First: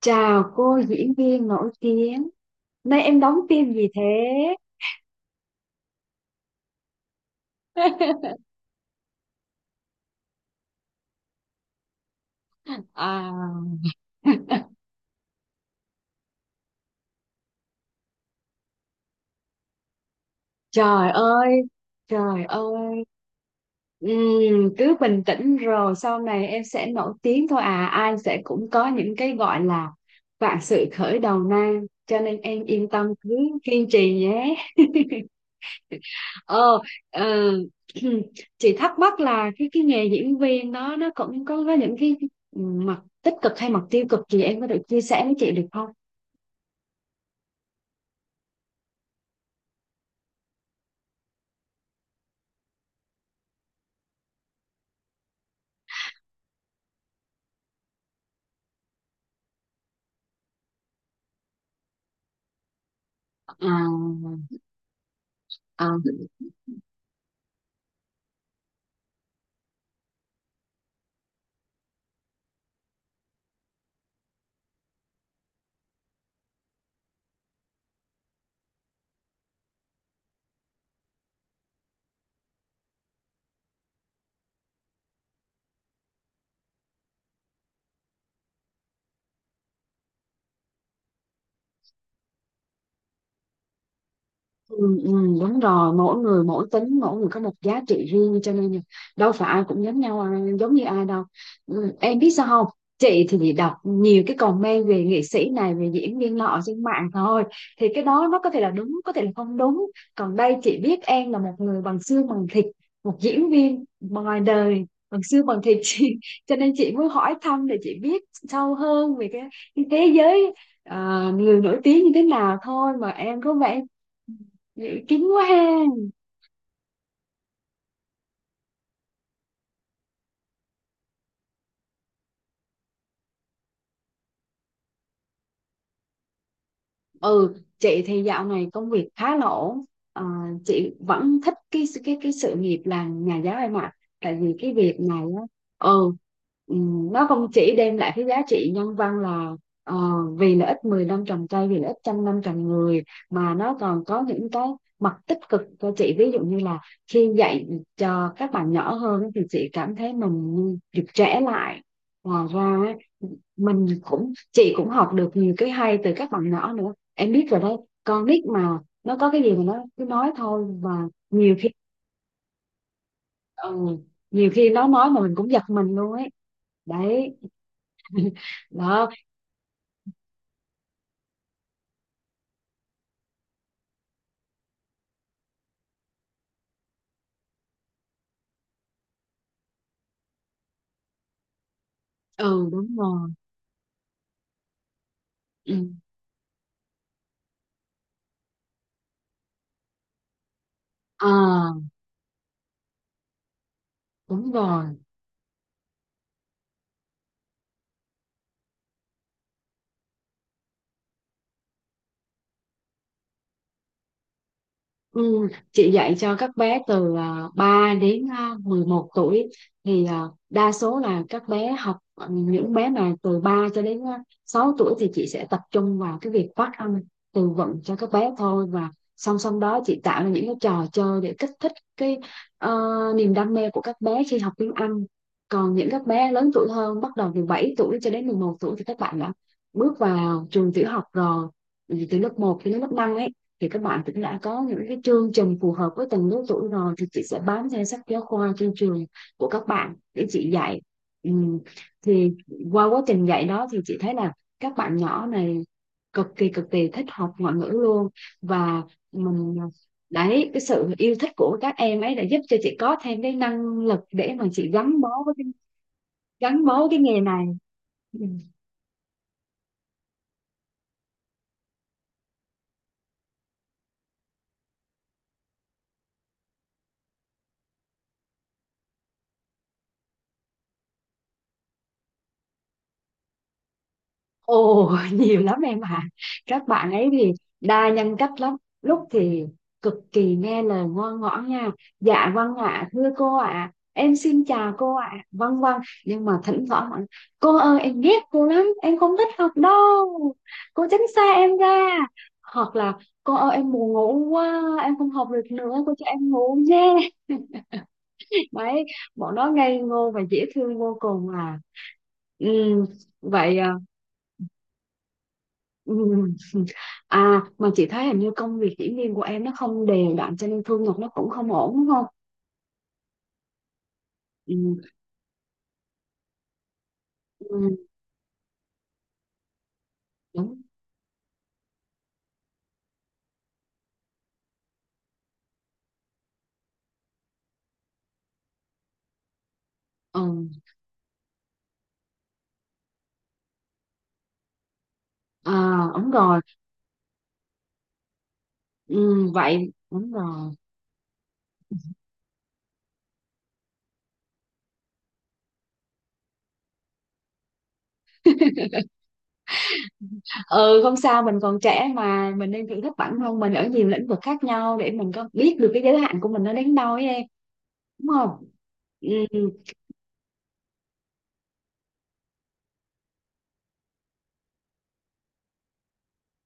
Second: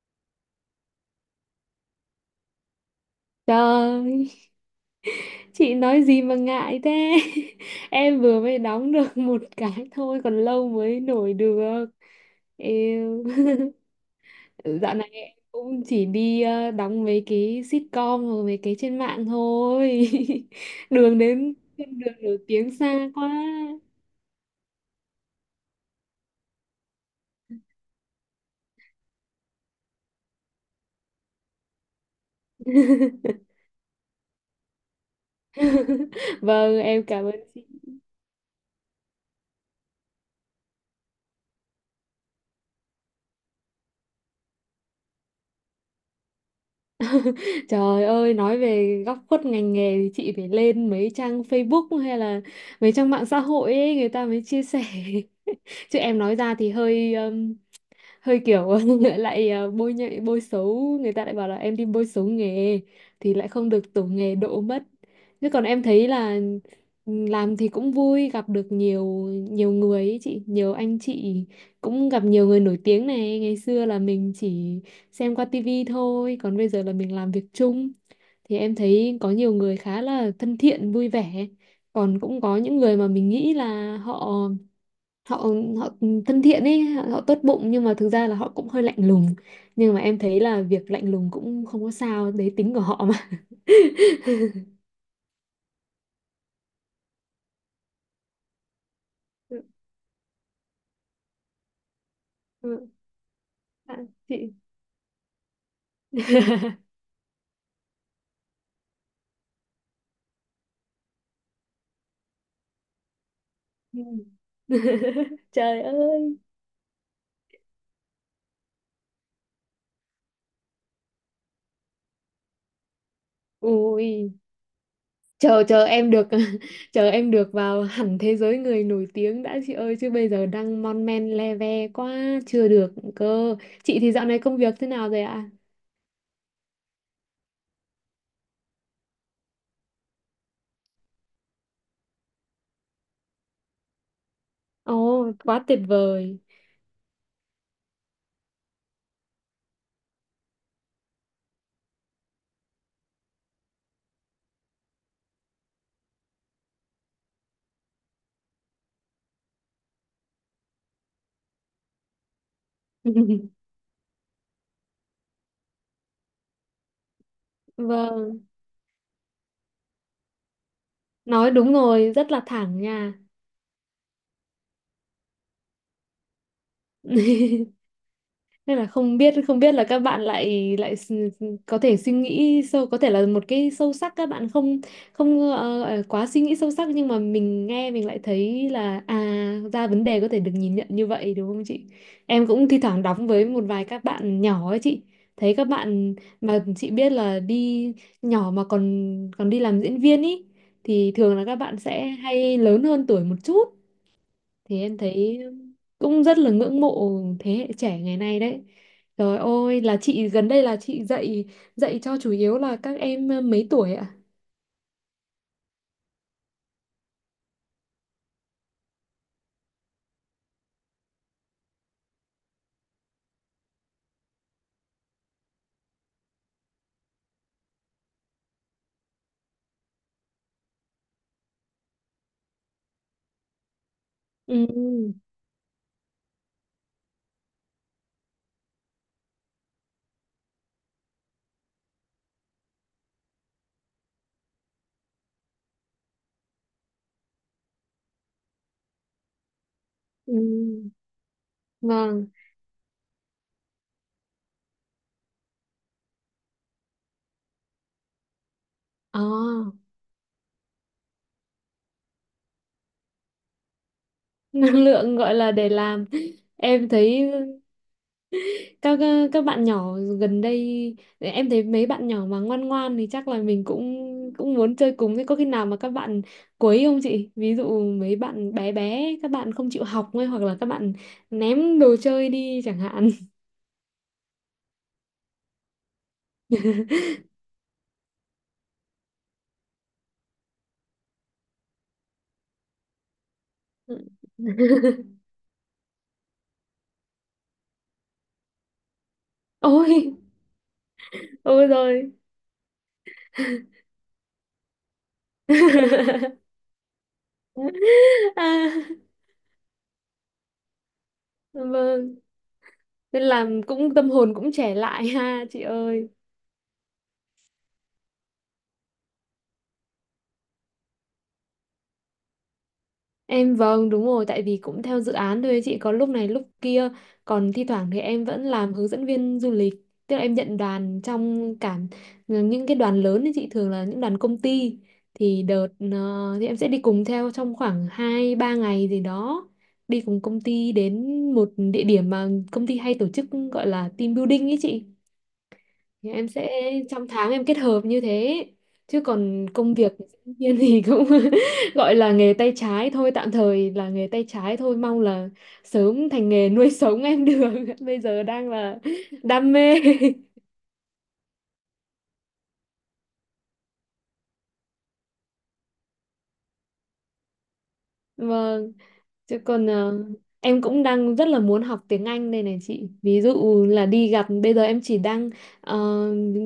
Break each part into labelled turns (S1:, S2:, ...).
S1: Chào cô diễn viên nổi tiếng. Nay em đóng phim gì thế?
S2: Trời, chị nói gì mà ngại thế? Em vừa mới đóng được một cái thôi, còn lâu mới nổi được. Yêu.
S1: À,
S2: Dạo này em cũng chỉ đi đóng mấy cái sitcom hoặc mấy cái trên mạng thôi.
S1: trời
S2: Đường
S1: ơi,
S2: đến trên đường nổi
S1: trời
S2: tiếng
S1: ơi.
S2: xa quá.
S1: Cứ bình tĩnh rồi sau này em sẽ nổi tiếng thôi à. Ai sẽ cũng có những cái gọi là vạn sự khởi đầu nan. Cho nên em yên tâm cứ kiên trì nhé. ờ
S2: Vâng, em cảm
S1: ờ,
S2: ơn chị.
S1: chị thắc mắc là cái nghề diễn viên đó nó cũng có những cái mặt tích cực hay mặt tiêu cực gì em có thể chia sẻ với chị được không?
S2: Trời ơi, nói về góc khuất ngành nghề thì chị phải lên mấy trang Facebook hay là mấy trang mạng xã hội ấy, người ta mới chia sẻ. Chứ em nói ra thì hơi hơi kiểu lại bôi nhạy bôi xấu, người ta lại bảo là em đi bôi xấu nghề thì lại không được tổ nghề
S1: À,
S2: đỗ mất. Chứ còn em
S1: à.
S2: thấy là, ừ, làm thì cũng vui, gặp được nhiều nhiều người ấy chị, nhiều anh chị, cũng gặp nhiều người nổi tiếng này, ngày xưa là mình chỉ xem qua tivi thôi còn bây giờ là mình làm việc chung, thì em thấy có nhiều người khá là thân thiện vui vẻ. Còn cũng có những người mà mình nghĩ là họ họ họ thân thiện ấy, họ, tốt bụng, nhưng mà thực ra là họ cũng hơi lạnh lùng. Nhưng mà em thấy là việc lạnh lùng cũng không có sao, đấy tính của họ mà.
S1: Ừ, ừ, đúng rồi, mỗi người mỗi tính, mỗi người có một giá trị riêng, cho nên là đâu phải
S2: Ừ,
S1: ai cũng giống nhau, giống như ai đâu. Ừ, em biết sao không,
S2: ừ.
S1: chị thì bị đọc
S2: À,
S1: nhiều cái
S2: chị.
S1: comment về nghệ sĩ này về diễn viên nọ trên mạng thôi, thì cái đó nó có thể là đúng có thể là không đúng. Còn đây chị biết em là một người bằng xương bằng thịt, một diễn viên
S2: Ừ.
S1: ngoài đời bằng xương bằng thịt
S2: Trời
S1: chị,
S2: ơi.
S1: cho nên chị muốn hỏi thăm để chị biết sâu hơn về cái thế giới người nổi tiếng như thế nào thôi, mà em có vẻ
S2: Ui,
S1: kín quá ha.
S2: chờ chờ em được chờ em được vào hẳn thế giới người nổi tiếng đã chị ơi, chứ bây giờ đang mon men le ve quá chưa được cơ. Chị thì dạo này công việc thế nào rồi ạ?
S1: Ừ, chị thì dạo này công việc khá là ổn. Ờ, chị vẫn thích cái sự nghiệp làm nhà giáo em ạ. Tại vì cái việc này
S2: Ồ,
S1: á,
S2: quá tuyệt
S1: ừ,
S2: vời.
S1: nó không chỉ đem lại cái giá trị nhân văn là, ờ, vì lợi ích 10 năm trồng cây, vì lợi ích trăm năm trồng người, mà nó còn có những cái mặt tích cực cho chị. Ví dụ như là khi dạy cho các bạn nhỏ hơn á, thì chị cảm thấy mình như được trẻ lại. Ngoài ra mình cũng chị cũng học được nhiều cái hay từ các bạn nhỏ nữa, em biết rồi đấy, con
S2: Vâng,
S1: nít mà, nó có cái gì mà nó cứ nói thôi, mà
S2: nói
S1: nhiều khi
S2: đúng rồi, rất là thẳng nha.
S1: ừ, nhiều khi nó nói mà mình cũng giật mình luôn ấy đấy.
S2: Nên là
S1: Đó.
S2: không biết là các bạn lại lại có thể suy nghĩ sâu, có thể là một cái sâu sắc các bạn không. Không quá suy nghĩ sâu sắc, nhưng mà mình nghe mình lại thấy là à ra vấn đề có thể được nhìn nhận như vậy, đúng không chị? Em cũng
S1: Ừ,
S2: thi
S1: đúng
S2: thoảng đóng
S1: rồi.
S2: với một vài các bạn nhỏ ấy chị, thấy các
S1: Ừ.
S2: bạn mà chị biết là đi nhỏ mà còn còn đi làm diễn viên ý thì thường là các bạn
S1: À,
S2: sẽ hay lớn hơn tuổi một chút,
S1: đúng
S2: thì
S1: rồi.
S2: em thấy cũng rất là ngưỡng mộ thế hệ trẻ ngày nay đấy. Trời ơi là chị gần đây là chị dạy dạy cho chủ yếu là các em mấy tuổi ạ?
S1: Ừ, chị dạy cho các bé từ 3 đến 11 tuổi, thì đa số là các bé học, những bé mà từ 3 cho đến 6 tuổi thì chị sẽ tập trung vào cái việc phát âm, từ vựng cho các bé thôi, và song song đó chị tạo ra những cái trò chơi để kích thích cái, ờ, niềm đam mê của các bé khi học
S2: Ừ,
S1: tiếng Anh. Còn những các bé lớn tuổi hơn bắt đầu từ 7 tuổi cho đến 11 tuổi thì các bạn đã bước vào trường tiểu học rồi. Ừ, từ lớp 1 đến lớp 5 ấy, thì các bạn cũng đã có những cái chương trình phù hợp với từng lứa tuổi rồi, thì chị sẽ bám theo sách giáo khoa trên trường của các bạn để chị dạy.
S2: ừ,
S1: Ừ.
S2: vâng,
S1: Thì qua quá trình dạy đó thì chị thấy là các bạn nhỏ này cực kỳ thích học ngoại ngữ luôn, và mình,
S2: à.
S1: đấy, cái sự yêu thích của các em ấy đã giúp cho chị có thêm cái năng lực để mà chị
S2: Năng
S1: gắn
S2: lượng
S1: bó với
S2: gọi
S1: cái,
S2: là để làm.
S1: gắn bó
S2: Em
S1: cái nghề
S2: thấy
S1: này. Ừ.
S2: các các bạn nhỏ gần đây, em thấy mấy bạn nhỏ mà ngoan ngoan thì chắc là mình cũng cũng muốn chơi cùng. Thế có khi nào mà các bạn quấy không chị, ví dụ mấy bạn bé bé các bạn không chịu học ấy, hoặc là các bạn ném đồ chơi đi chẳng hạn?
S1: Ồ, nhiều lắm em ạ. Các bạn ấy thì đa nhân cách lắm. Lúc thì cực kỳ nghe lời ngoan ngoãn nha: "Dạ vâng ạ thưa cô ạ. Em xin chào cô ạ. Vâng vâng." Nhưng mà thỉnh thoảng bạn, "Cô ơi em ghét cô lắm, em không thích học
S2: Ôi.
S1: đâu, cô tránh xa em
S2: Ôi
S1: ra."
S2: rồi.
S1: Hoặc là, "Cô ơi em buồn ngủ quá, em không học được nữa, cô cho em ngủ nhé."
S2: À,
S1: Đấy, bọn nó ngây ngô và dễ thương vô cùng à.
S2: vâng,
S1: Ừ,
S2: nên
S1: vậy
S2: làm
S1: à.
S2: cũng tâm hồn cũng trẻ lại ha chị ơi.
S1: Ừm. À, mà chị thấy hình như công việc diễn viên của em nó không đều đặn cho nên thu nhập nó cũng không ổn đúng không?
S2: Em, vâng, đúng rồi, tại vì
S1: Ừ,
S2: cũng theo dự án thôi chị, có lúc này lúc kia. Còn thi
S1: ừ,
S2: thoảng thì em vẫn làm hướng dẫn viên du lịch, tức là em nhận
S1: đúng.
S2: đoàn trong cả những cái đoàn lớn thì chị thường là những đoàn công ty, thì đợt thì em sẽ đi cùng theo trong khoảng 2 3 ngày gì đó, đi cùng công
S1: Ừ.
S2: ty đến một địa điểm mà công ty hay tổ chức, gọi là team building ấy chị.
S1: À, đúng
S2: Thì em
S1: rồi.
S2: sẽ trong tháng em kết hợp như thế. Chứ
S1: Ừ,
S2: còn
S1: vậy
S2: công việc của
S1: đúng
S2: sinh
S1: rồi.
S2: viên thì cũng gọi là nghề tay trái thôi, tạm thời là nghề tay trái thôi, mong là sớm thành nghề nuôi sống em được. Bây giờ đang là đam mê.
S1: Ừ, không sao, mình còn trẻ mà, mình nên thử thách bản thân mình ở nhiều lĩnh vực khác nhau để mình có biết được cái giới hạn của mình nó đến đâu ấy em, đúng không?
S2: Vâng.
S1: Ừ,
S2: Chứ còn em cũng đang rất là muốn học tiếng Anh đây này chị. Ví dụ là đi gặp, bây giờ em chỉ đang ờ,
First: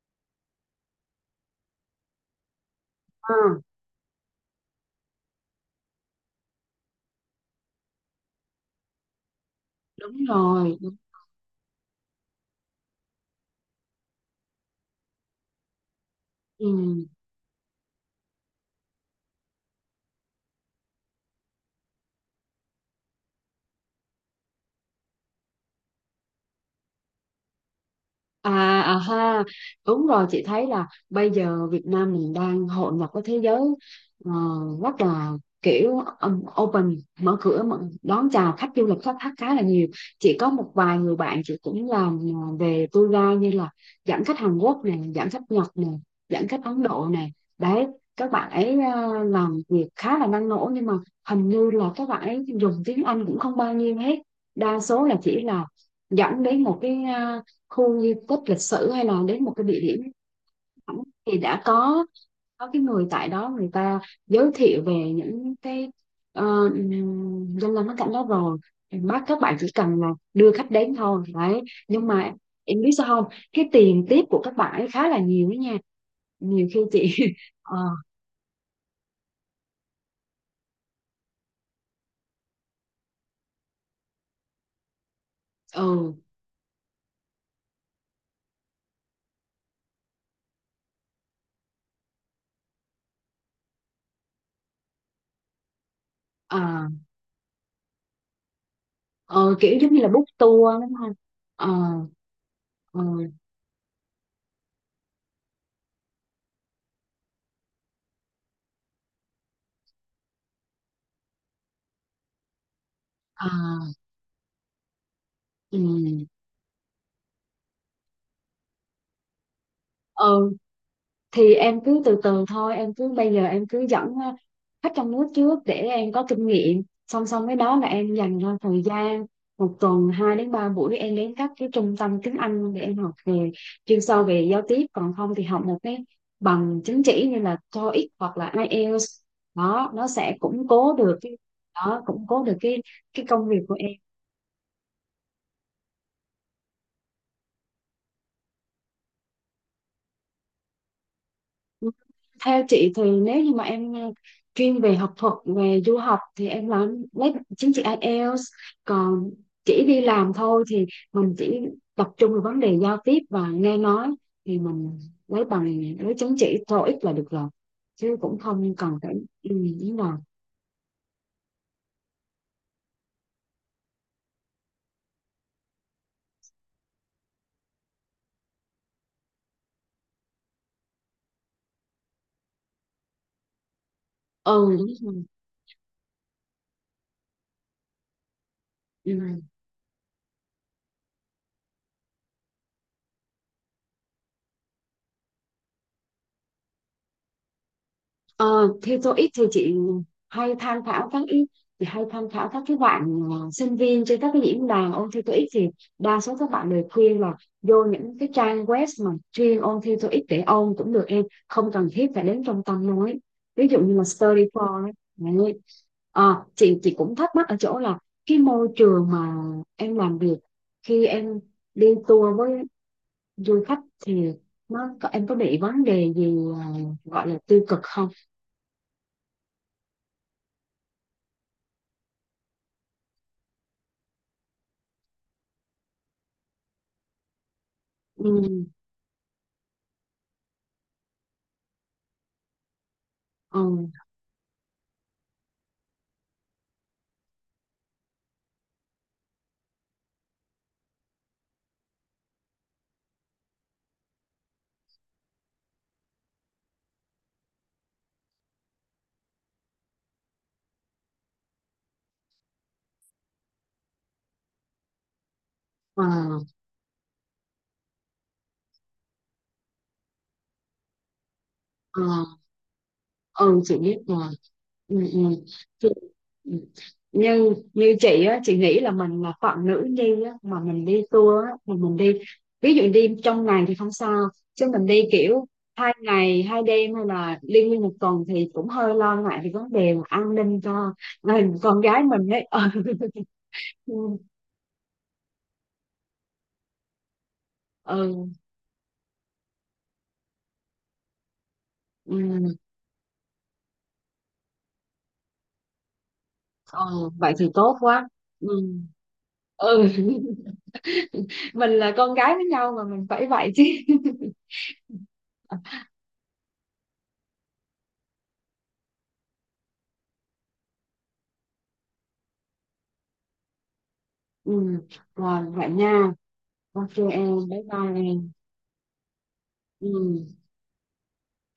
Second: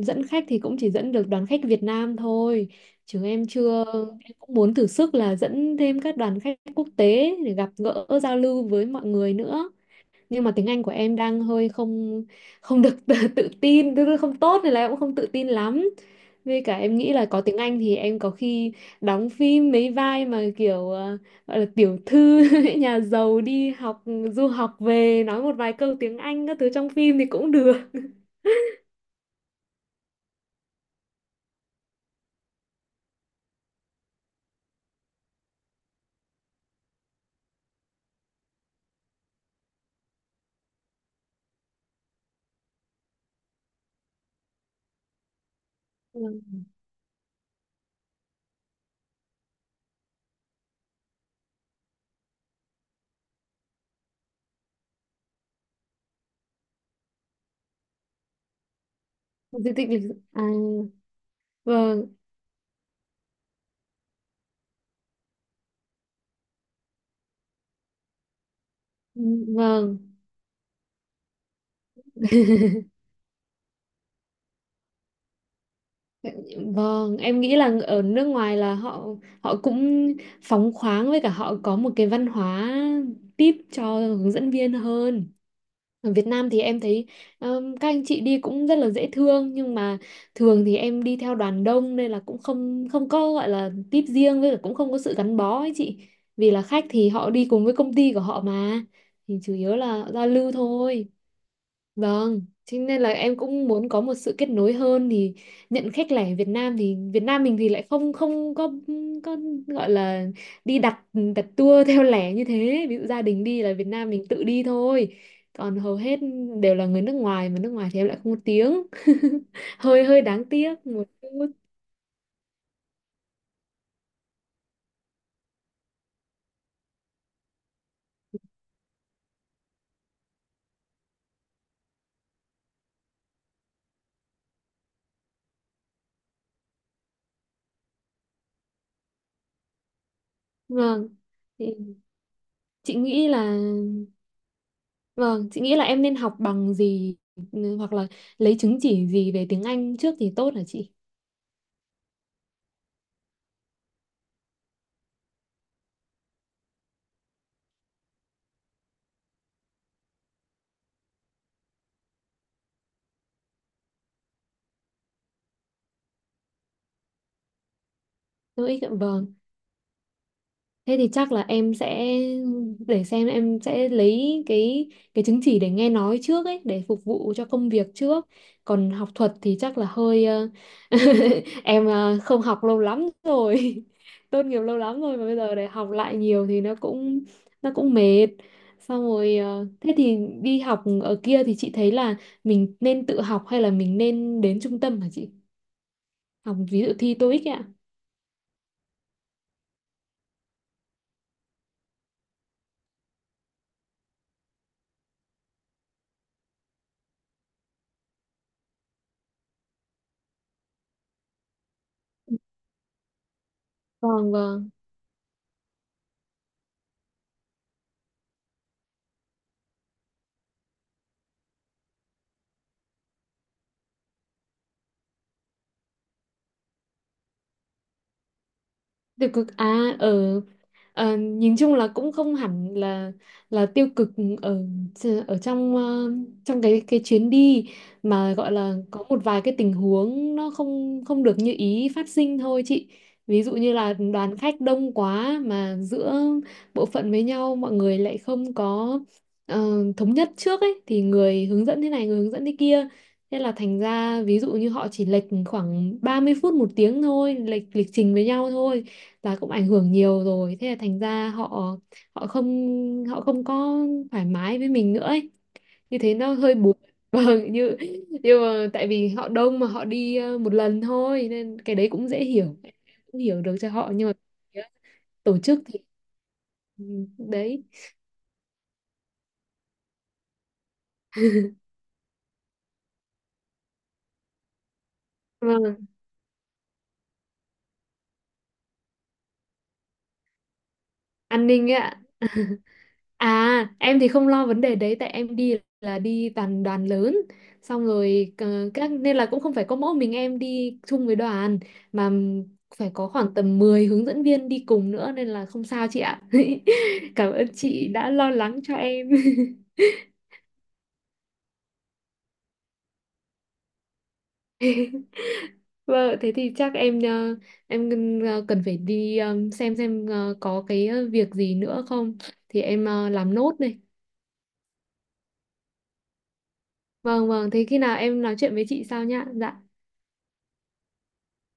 S2: dẫn khách thì cũng chỉ dẫn được đoàn khách Việt Nam thôi. Chứ em
S1: à,
S2: chưa, em cũng muốn thử sức là dẫn thêm các đoàn khách quốc tế để gặp gỡ giao lưu với mọi người nữa,
S1: đúng
S2: nhưng mà tiếng
S1: rồi.
S2: Anh của em đang hơi không không được tự tin, tức là không tốt nên là em cũng không tự tin lắm. Với
S1: Ừ.
S2: cả em nghĩ là có tiếng Anh thì em có khi đóng phim mấy vai mà kiểu gọi là tiểu thư nhà giàu đi học du học về, nói một vài câu tiếng Anh các thứ trong phim thì cũng được.
S1: À, à ha, đúng rồi, chị thấy là bây giờ Việt Nam mình đang hội nhập với thế giới ờ, rất là kiểu open, mở cửa mở, đón chào khách du lịch, khách, khách khá là nhiều. Chị có một vài người bạn chị cũng làm về tour guide, như là dẫn khách Hàn Quốc này, dẫn khách Nhật này, dẫn
S2: Vâng.
S1: khách Ấn Độ này, đấy, các bạn ấy làm việc khá là năng nổ nhưng mà hình như là các bạn ấy dùng tiếng Anh cũng không bao nhiêu hết, đa số là chỉ là dẫn đến một cái khu di tích lịch sử hay là đến một cái
S2: Di
S1: địa
S2: tích
S1: điểm
S2: lịch sử, à,
S1: thẳng, thì đã
S2: vâng,
S1: có cái người tại đó người ta giới thiệu về những cái ờ, danh lam thắng cảnh đó rồi, bác các bạn chỉ
S2: vâng.
S1: cần là đưa khách đến thôi đấy. Nhưng mà em biết sao không, cái tiền tiếp của các bạn ấy khá là nhiều đó nha, nhiều khi chị.
S2: Vâng, em nghĩ là
S1: ờ
S2: ở nước ngoài là họ họ cũng phóng khoáng, với cả họ có một cái văn hóa tip cho hướng dẫn viên hơn. Ở
S1: ừ
S2: Việt Nam thì em thấy các anh chị đi cũng rất là dễ thương, nhưng mà thường thì em đi theo đoàn đông nên là cũng không không có gọi là tip riêng, với cả cũng không có sự gắn bó ấy chị. Vì
S1: ờ
S2: là khách thì họ đi cùng với công ty của họ mà, thì chủ
S1: ờ,
S2: yếu
S1: Kiểu giống như
S2: là
S1: là book
S2: giao lưu
S1: tour đúng
S2: thôi.
S1: không? ờ
S2: Vâng, thế nên
S1: ờ
S2: là em cũng muốn có một sự kết nối hơn. Thì nhận khách lẻ Việt Nam, thì Việt Nam mình thì lại không không có có gọi là đi đặt đặt tour theo lẻ như thế. Ví dụ gia đình
S1: ờ
S2: đi là Việt Nam mình tự đi thôi.
S1: ừ
S2: Còn hầu hết đều là người nước ngoài, mà nước ngoài thì em lại không có tiếng. Hơi hơi đáng
S1: ừ.
S2: tiếc một chút.
S1: Thì em cứ từ từ thôi, em cứ bây giờ em cứ dẫn khách trong nước trước để em có kinh nghiệm, song song với đó là em dành ra thời gian một tuần 2 đến 3 buổi em đến các cái trung tâm tiếng Anh để em học về chuyên sâu về giao tiếp, còn không thì học một cái bằng chứng chỉ như là TOEIC hoặc là IELTS, đó nó sẽ củng cố
S2: Vâng.
S1: được cái,
S2: Thì
S1: đó củng cố được
S2: chị
S1: cái
S2: nghĩ
S1: công
S2: là,
S1: việc của.
S2: vâng, chị nghĩ là em nên học bằng gì hoặc là lấy chứng chỉ gì về tiếng Anh trước thì tốt hả chị?
S1: Theo chị thì nếu như mà em chuyên về học thuật về du học thì em làm lấy chứng chỉ IELTS, còn chỉ đi làm thôi thì mình chỉ tập trung vào vấn đề giao tiếp và nghe nói thì mình lấy bằng lấy chứng chỉ TOEIC là được rồi, chứ cũng không
S2: Tôi
S1: cần phải.
S2: vâng.
S1: Ừ, đúng rồi.
S2: Thế thì chắc là em sẽ để xem em sẽ lấy cái chứng chỉ để nghe nói trước ấy, để phục vụ cho công việc trước. Còn học thuật thì chắc là hơi em không học lâu lắm rồi. Tốt nghiệp
S1: Ừ
S2: lâu
S1: đúng
S2: lắm rồi,
S1: rồi.
S2: mà bây giờ để học lại nhiều thì nó cũng mệt. Xong rồi
S1: Ừ.
S2: thế thì đi học ở kia thì chị thấy là mình nên tự học hay là mình nên đến trung tâm hả chị? Học ví dụ thi TOEIC ấy ạ.
S1: Ờ, Thế tôi ít thì chị hay tham khảo các ý, thì hay tham khảo các cái bạn sinh viên trên các cái diễn đàn ôn thi TOEIC thì đa số các bạn đều khuyên là vô những cái trang web mà chuyên ôn thi TOEIC để ôn cũng được, em không cần thiết phải đến trung tâm nói, ví dụ như là
S2: Vâng,
S1: Study
S2: vâng.
S1: for ấy. Đấy. Chị cũng thắc mắc ở chỗ là cái môi trường mà em làm việc khi em đi tour với du khách thì nó có em có bị vấn đề gì gọi là tiêu cực không?
S2: Được cực à, ở. Ờ, nhìn chung là cũng không hẳn là tiêu cực, ở ở trong trong cái chuyến đi mà gọi
S1: Ừ.
S2: là có một vài cái tình huống nó không không được như ý phát sinh thôi chị. Ví dụ
S1: Ờ,
S2: như là đoàn khách đông quá mà giữa bộ phận với nhau mọi người lại không có ờ, thống nhất trước ấy, thì người hướng dẫn thế này người hướng dẫn thế kia. Thế là thành ra ví dụ như họ chỉ lệch khoảng 30 phút một tiếng thôi, lệch lịch trình với nhau thôi, và cũng ảnh hưởng nhiều rồi, thế là thành ra họ họ không họ không có thoải mái với mình nữa ấy. Như
S1: ờ,
S2: thế nó hơi buồn. Vâng, như nhưng mà tại vì họ đông mà họ đi một lần thôi nên cái đấy
S1: ờ,
S2: cũng dễ hiểu, cũng hiểu được
S1: ừ,
S2: cho
S1: chị
S2: họ.
S1: biết
S2: Nhưng mà
S1: rồi.
S2: phía
S1: Ừ, ừ.
S2: tổ chức thì,
S1: Chị, ừ.
S2: ừ,
S1: Như
S2: đấy.
S1: như chị á, chị nghĩ là mình là phận nữ đi á, mà mình đi tour á, mà mình đi ví dụ đi trong ngày thì không sao, chứ mình đi kiểu
S2: Vâng,
S1: 2 ngày 2 đêm hay là đi nguyên một tuần thì cũng hơi lo ngại về vấn đề mà an ninh cho
S2: an
S1: mình,
S2: ninh ấy
S1: con
S2: ạ.
S1: gái mình ấy.
S2: À,
S1: Ừ,
S2: em thì không lo vấn đề đấy tại em đi là đi toàn đoàn lớn. Xong
S1: ừ,
S2: rồi các nên là cũng không phải có mỗi mình em đi chung với đoàn, mà
S1: ừ,
S2: phải có khoảng tầm 10 hướng dẫn viên đi cùng nữa, nên là không sao chị ạ.
S1: ừ. Vậy
S2: Cảm ơn
S1: thì tốt
S2: chị
S1: quá.
S2: đã lo lắng
S1: Ừ.
S2: cho em.
S1: Ừ. Mình là con gái với nhau mà mình phải vậy chứ.
S2: Vâng, thế thì chắc em em cần phải đi xem có cái việc gì nữa không thì em làm nốt này.
S1: Ừ, rồi vậy nha, ok
S2: Vâng,
S1: em
S2: vâng,
S1: bye
S2: thế khi nào
S1: bye
S2: em
S1: em.
S2: nói chuyện với chị sau nhá. Dạ.
S1: Ừ.